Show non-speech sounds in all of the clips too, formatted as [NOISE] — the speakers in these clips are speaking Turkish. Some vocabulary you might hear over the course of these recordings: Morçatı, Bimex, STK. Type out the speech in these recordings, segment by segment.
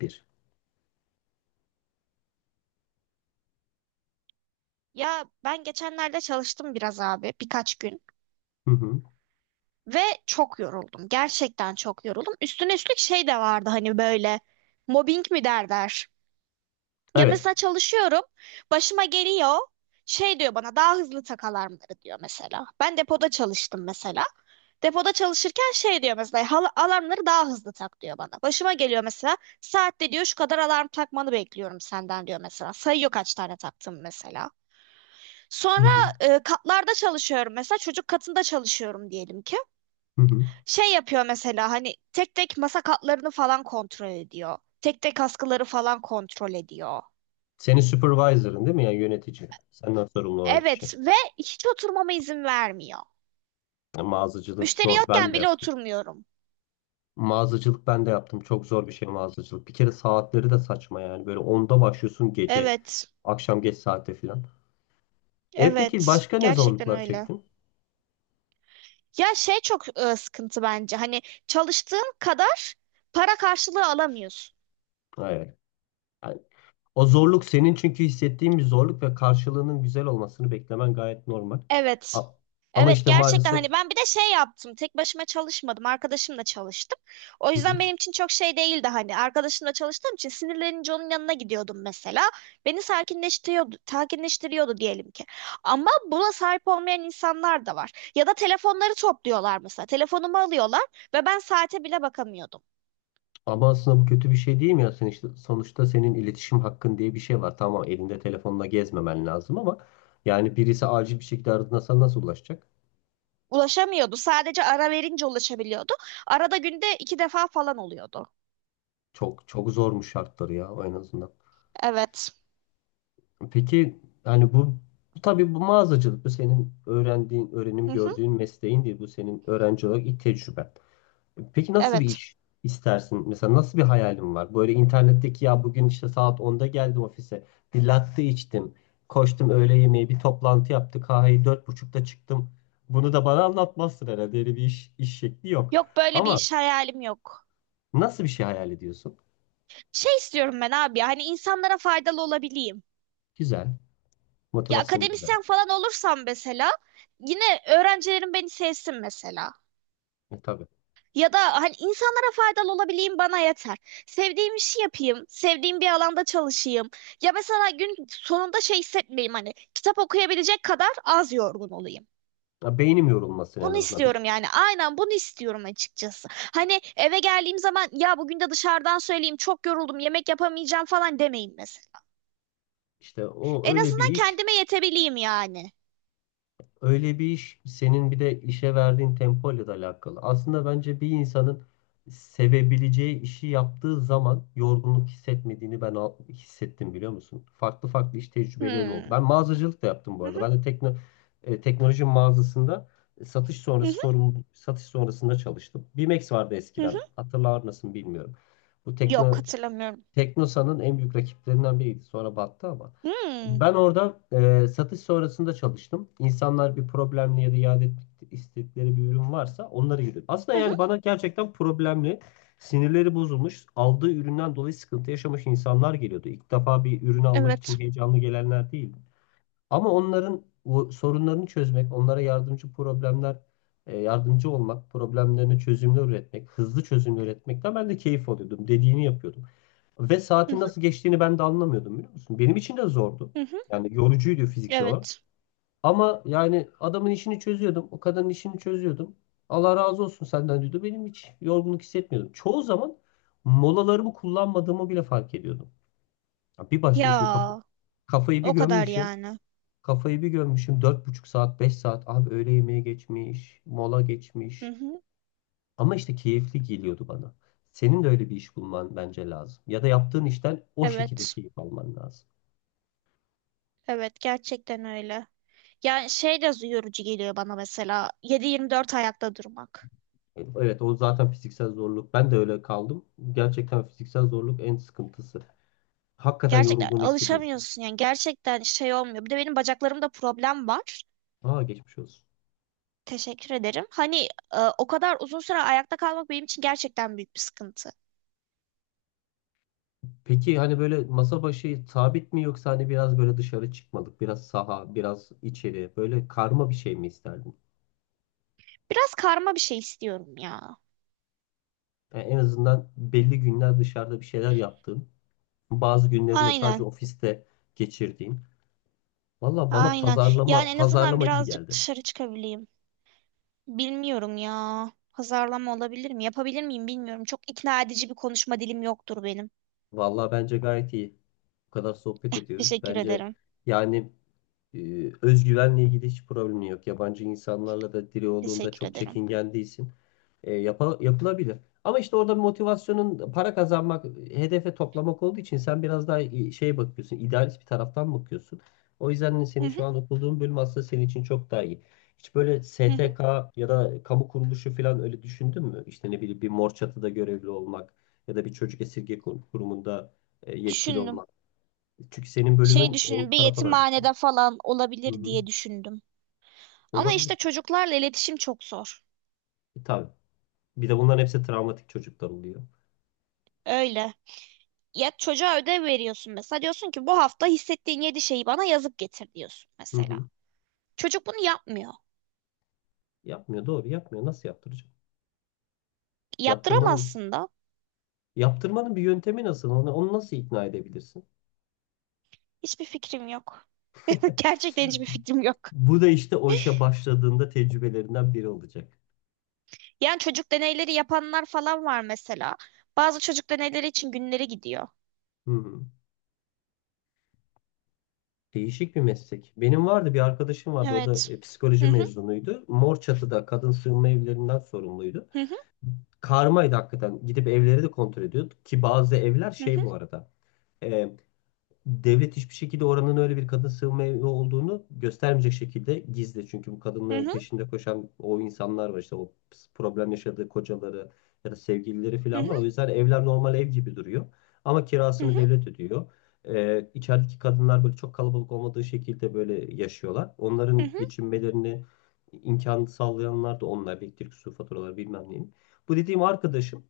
Bir. Ya ben geçenlerde çalıştım biraz abi birkaç gün Hı hı. ve çok yoruldum. Gerçekten çok yoruldum. Üstüne üstlük şey de vardı hani böyle mobbing mi derler. Ya Evet. mesela çalışıyorum başıma geliyor şey diyor bana daha hızlı tak alarmları diyor mesela. Ben depoda çalıştım mesela. Depoda çalışırken şey diyor mesela, "Hal- alarmları daha hızlı tak diyor bana. Başıma geliyor mesela saatte diyor şu kadar alarm takmanı bekliyorum senden diyor mesela. Sayıyor kaç tane taktım mesela. Hı Sonra hı. Katlarda çalışıyorum mesela, çocuk katında çalışıyorum diyelim ki. Hı hı. Şey yapıyor mesela hani tek tek masa katlarını falan kontrol ediyor. Tek tek askıları falan kontrol ediyor. Senin supervisor'ın değil mi? Yani yönetici. Senden sorumlu olan kişi. Evet ve hiç oturmama izin vermiyor. Yani mağazacılık Müşteri zor. Ben yokken de bile yaptım. oturmuyorum. Mağazacılık ben de yaptım. Çok zor bir şey mağazacılık. Bir kere saatleri de saçma yani. Böyle onda başlıyorsun gece. Evet, Akşam geç saate falan. E peki evet başka ne gerçekten zorluklar öyle. çektin? Ya şey çok sıkıntı bence hani çalıştığın kadar para karşılığı alamıyorsun. Evet. Yani o zorluk senin çünkü hissettiğin bir zorluk ve karşılığının güzel olmasını beklemen gayet normal. Evet. A- Ama Evet işte gerçekten maalesef. hani ben bir de şey yaptım. Tek başıma çalışmadım. Arkadaşımla çalıştım. O Hı hı. yüzden benim için çok şey değildi hani. Arkadaşımla çalıştığım için sinirlenince onun yanına gidiyordum mesela. Beni sakinleştiriyordu, sakinleştiriyordu diyelim ki. Ama buna sahip olmayan insanlar da var. Ya da telefonları topluyorlar mesela. Telefonumu alıyorlar ve ben saate bile bakamıyordum. Ama aslında bu kötü bir şey değil mi ya? Sen işte, sonuçta senin iletişim hakkın diye bir şey var. Tamam elinde telefonla gezmemen lazım ama yani birisi acil bir şekilde aradığında sana nasıl ulaşacak? Ulaşamıyordu. Sadece ara verince ulaşabiliyordu. Arada günde iki defa falan oluyordu. Çok çok zormuş şartları ya en azından. Evet. Peki yani bu tabii bu mağazacılık bu senin öğrendiğin, öğrenim Hı hı. gördüğün mesleğin değil. Bu senin öğrenci olarak ilk tecrüben. Peki nasıl bir Evet. iş istersin? Mesela nasıl bir hayalin var? Böyle internetteki ya bugün işte saat onda geldim ofise. Bir latte içtim. Koştum öğle yemeği bir toplantı yaptı. Kahveyi dört buçukta çıktım. Bunu da bana anlatmazsın herhalde. Öyle bir iş şekli yok. Yok böyle bir Ama iş hayalim yok. nasıl bir şey hayal ediyorsun? Şey istiyorum ben abi ya hani insanlara faydalı olabileyim. Güzel. Ya Motivasyonu güzel. akademisyen falan olursam mesela yine öğrencilerim beni sevsin mesela. Tabii. Ya da hani insanlara faydalı olabileyim bana yeter. Sevdiğim işi yapayım, sevdiğim bir alanda çalışayım. Ya mesela gün sonunda şey hissetmeyeyim hani kitap okuyabilecek kadar az yorgun olayım. Ya, beynim yorulmasın en Bunu azından. Bir, istiyorum yani. Aynen bunu istiyorum açıkçası. Hani eve geldiğim zaman ya bugün de dışarıdan söyleyeyim çok yoruldum yemek yapamayacağım falan demeyeyim mesela. işte o En öyle azından kendime yetebileyim yani. Bir iş senin bir de işe verdiğin tempoyla da alakalı. Aslında bence bir insanın sevebileceği işi yaptığı zaman yorgunluk hissetmediğini hissettim biliyor musun? Farklı farklı iş tecrübelerim oldu. Hmm. Ben mağazacılık da yaptım bu Hı arada. hı, Ben de teknoloji mağazasında satış hı sonrası hı, sorumlu satış sonrasında çalıştım. Bimex vardı hı hı. eskiden. Hatırlar mısın bilmiyorum. Bu Yok tekno hatırlamıyorum. Teknosa'nın en büyük rakiplerinden biriydi. Sonra battı ama. Hmm. Ben orada satış sonrasında çalıştım. İnsanlar bir problemli ya da iade etmek istedikleri bir ürün varsa onları yürüdüm. Aslında Hı hı. yani bana gerçekten problemli, sinirleri bozulmuş, aldığı üründen dolayı sıkıntı yaşamış insanlar geliyordu. İlk defa bir ürün almak için Evet. heyecanlı gelenler değil. Ama onların o sorunlarını çözmek, onlara yardımcı yardımcı olmak, problemlerine çözümler üretmek, hızlı çözümler üretmekten ben de keyif alıyordum. Dediğini yapıyordum. Ve Hı saatin hı, nasıl geçtiğini ben de anlamıyordum biliyor musun? Benim için de zordu. hı hı. Yani yorucuydu fiziksel olarak. Evet. Ama yani adamın işini çözüyordum. O kadının işini çözüyordum. Allah razı olsun senden diyordu. Benim hiç yorgunluk hissetmiyordum. Çoğu zaman molalarımı kullanmadığımı bile fark ediyordum. Ya bir başmışım Ya kafayı bir o kadar gömmüşüm. yani. Kafayı bir görmüşüm dört buçuk saat 5 saat abi öğle yemeği geçmiş mola Hı geçmiş hı. ama işte keyifli geliyordu bana. Senin de öyle bir iş bulman bence lazım ya da yaptığın işten o şekilde Evet. keyif alman lazım. Evet gerçekten öyle. Yani şey de yorucu geliyor bana mesela 7/24 ayakta durmak. Evet o zaten fiziksel zorluk ben de öyle kaldım gerçekten fiziksel zorluk en sıkıntısı. Hakikaten Gerçekten yorulduğunu hissediyorsun. alışamıyorsun yani gerçekten şey olmuyor. Bir de benim bacaklarımda problem var. Aa geçmiş olsun. Teşekkür ederim. Hani o kadar uzun süre ayakta kalmak benim için gerçekten büyük bir sıkıntı. Peki hani böyle masa başı sabit mi yoksa hani biraz böyle dışarı çıkmalık, biraz saha, biraz içeri böyle karma bir şey mi isterdin? Biraz karma bir şey istiyorum ya. Yani en azından belli günler dışarıda bir şeyler yaptığım, bazı günlerinde sadece Aynen. ofiste geçirdiğim. Valla bana Aynen. Yani pazarlama en azından pazarlama gibi birazcık geldi. dışarı çıkabileyim. Bilmiyorum ya. Pazarlama olabilir mi? Yapabilir miyim bilmiyorum. Çok ikna edici bir konuşma dilim yoktur benim. Valla bence gayet iyi. Bu kadar sohbet ediyoruz. Teşekkür Bence ederim. yani özgüvenle ilgili hiç problemin yok. Yabancı insanlarla da diri olduğunda Teşekkür çok ederim. çekingen değilsin. Yapılabilir. Ama işte orada motivasyonun para kazanmak, hedefe toplamak olduğu için sen biraz daha şeye bakıyorsun, idealist bir taraftan bakıyorsun. O yüzden Hı seni hı, şu an okuduğun bölüm aslında senin için çok daha iyi. Hiç böyle hı hı. STK ya da kamu kuruluşu falan öyle düşündün mü? İşte ne bileyim bir mor çatıda görevli olmak ya da bir çocuk kurumunda yetkili Düşündüm. olmak. Çünkü senin Şey bölümün o düşündüm. Bir tarafa da bak. yetimhanede falan Hı olabilir hı. diye düşündüm. Ama Olabilir. işte çocuklarla iletişim çok zor. E, tabii. Bir de bunların hepsi travmatik çocuklar oluyor. Öyle. Ya çocuğa ödev veriyorsun mesela. Diyorsun ki bu hafta hissettiğin yedi şeyi bana yazıp getir diyorsun Hı mesela. hı. Çocuk bunu yapmıyor. Yapmıyor doğru yapmıyor. Nasıl yaptıracak? Yaptırmanın Yaptıramazsın da. yaptırmanın bir yöntemi nasıl? Onu nasıl ikna edebilirsin? Hiçbir fikrim yok. [LAUGHS] Gerçekten [LAUGHS] hiçbir fikrim yok. Bu da işte o işe başladığında tecrübelerinden biri olacak. Yani çocuk deneyleri yapanlar falan var mesela. Bazı çocuk deneyleri için günleri gidiyor. Hı hı. Değişik bir meslek. Benim bir arkadaşım vardı. O da Evet. Hı psikoloji hı mezunuydu. Morçatı'da kadın sığınma evlerinden sorumluydu. hı hı Karmaydı hakikaten. Gidip evleri de kontrol ediyordu. Ki bazı evler hı şey bu arada. e, Devlet hiçbir şekilde oranın öyle bir kadın sığınma evi olduğunu göstermeyecek şekilde gizli. Çünkü bu hı kadınların hı peşinde koşan o insanlar var işte o problem yaşadığı kocaları ya da sevgilileri hı falan hı var. O yüzden evler normal ev gibi duruyor. Ama hı kirasını hı devlet ödüyor. İçerideki kadınlar böyle çok kalabalık olmadığı şekilde böyle yaşıyorlar. hı Onların hı. geçinmelerini imkan sağlayanlar da onlar. Elektrik, su faturaları bilmem neyim. Bu dediğim arkadaşım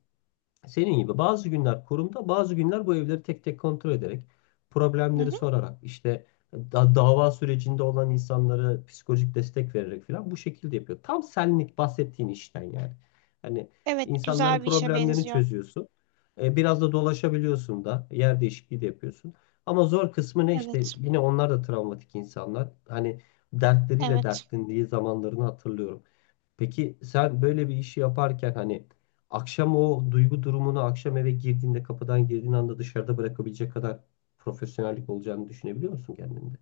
senin gibi bazı günler kurumda, bazı günler bu evleri tek tek kontrol ederek, Hı problemleri hı. sorarak, işte dava sürecinde olan insanlara psikolojik destek vererek falan bu şekilde yapıyor. Tam senlik bahsettiğin işten yani. Hani Evet, insanların güzel bir işe problemlerini benziyor. çözüyorsun. E, biraz da dolaşabiliyorsun da, yer değişikliği de yapıyorsun. Ama zor kısmı ne işte Evet. yine onlar da travmatik insanlar. Hani dertleriyle Evet. dertlendiği zamanlarını hatırlıyorum. Peki sen böyle bir işi yaparken hani akşam o duygu durumunu akşam eve girdiğinde kapıdan girdiğin anda dışarıda bırakabilecek kadar profesyonellik olacağını düşünebiliyor musun kendinde?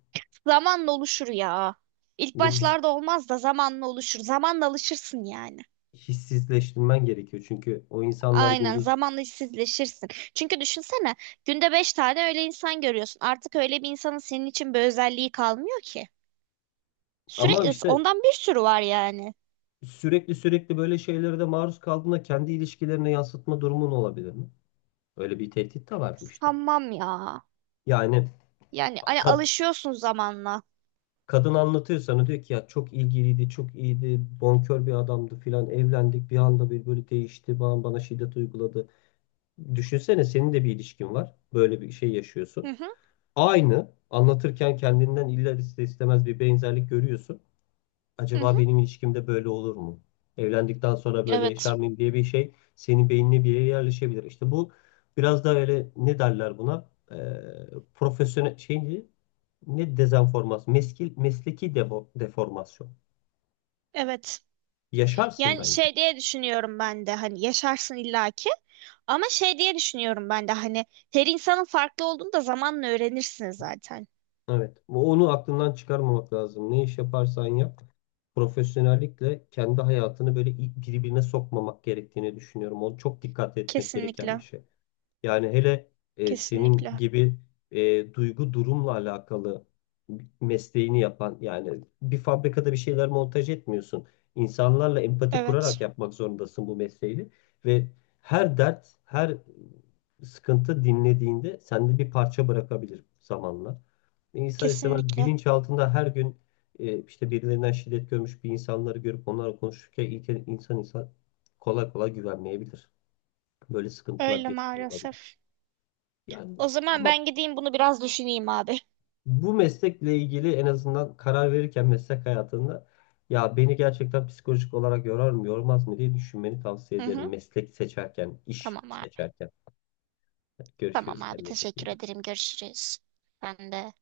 Zamanla oluşur ya. İlk Yine biz başlarda olmaz da zamanla oluşur. Zamanla alışırsın yani. hissizleştirmen gerekiyor çünkü o insanlar Aynen gündüz zamanla işsizleşirsin. Çünkü düşünsene günde beş tane öyle insan görüyorsun. Artık öyle bir insanın senin için bir özelliği kalmıyor ki. ama Sürekli işte ondan bir sürü var yani. sürekli sürekli böyle şeylere de maruz kaldığında kendi ilişkilerine yansıtma durumun olabilir mi? Öyle bir tehdit de var bu işte. Sanmam ya. Yani Yani hani ka- alışıyorsun zamanla. kadın anlatıyor sana diyor ki ya çok ilgiliydi, çok iyiydi, bonkör bir adamdı filan evlendik bir anda bir böyle değişti, bana şiddet uyguladı. Düşünsene senin de bir ilişkin var, böyle bir şey Hı yaşıyorsun. hı, Aynı anlatırken kendinden illa ister istemez bir benzerlik görüyorsun hı acaba hı. benim ilişkimde böyle olur mu? Evlendikten sonra böyle yaşar Evet. mıyım diye bir şey senin beynine bir yere yerleşebilir. İşte bu biraz da öyle ne derler buna? Profesyonel şey ne? Ne dezenformasyon? Mesleki deformasyon. Evet. Yaşarsın Yani bence. şey diye düşünüyorum ben de hani yaşarsın illaki ama şey diye düşünüyorum ben de hani her insanın farklı olduğunu da zamanla öğrenirsiniz zaten. Evet. Onu aklından çıkarmamak lazım. Ne iş yaparsan yap. Profesyonellikle kendi hayatını böyle birbirine sokmamak gerektiğini düşünüyorum. O çok dikkat etmek gereken bir Kesinlikle. şey. Yani hele senin Kesinlikle. gibi duygu durumla alakalı mesleğini yapan yani bir fabrikada bir şeyler montaj etmiyorsun. İnsanlarla empati Evet. kurarak yapmak zorundasın bu mesleği ve her dert, her sıkıntı dinlediğinde sende bir parça bırakabilir zamanla. İnsan istemez Kesinlikle. bilinç altında her gün işte birilerinden şiddet görmüş bir insanları görüp onlarla konuşurken ilk insan insan kolay kolay güvenmeyebilir. Böyle sıkıntılar Öyle yaşıyor olabilir. maalesef. Yani O zaman ama ben gideyim bunu biraz düşüneyim abi. bu meslekle ilgili en azından karar verirken meslek hayatında ya beni gerçekten psikolojik olarak yorar mı yormaz mı diye düşünmeni tavsiye Hı ederim. hı. Meslek seçerken, iş Tamam abi. seçerken. Hadi Tamam görüşürüz abi kendine çok iyi teşekkür bak. ederim. Görüşürüz. Ben de.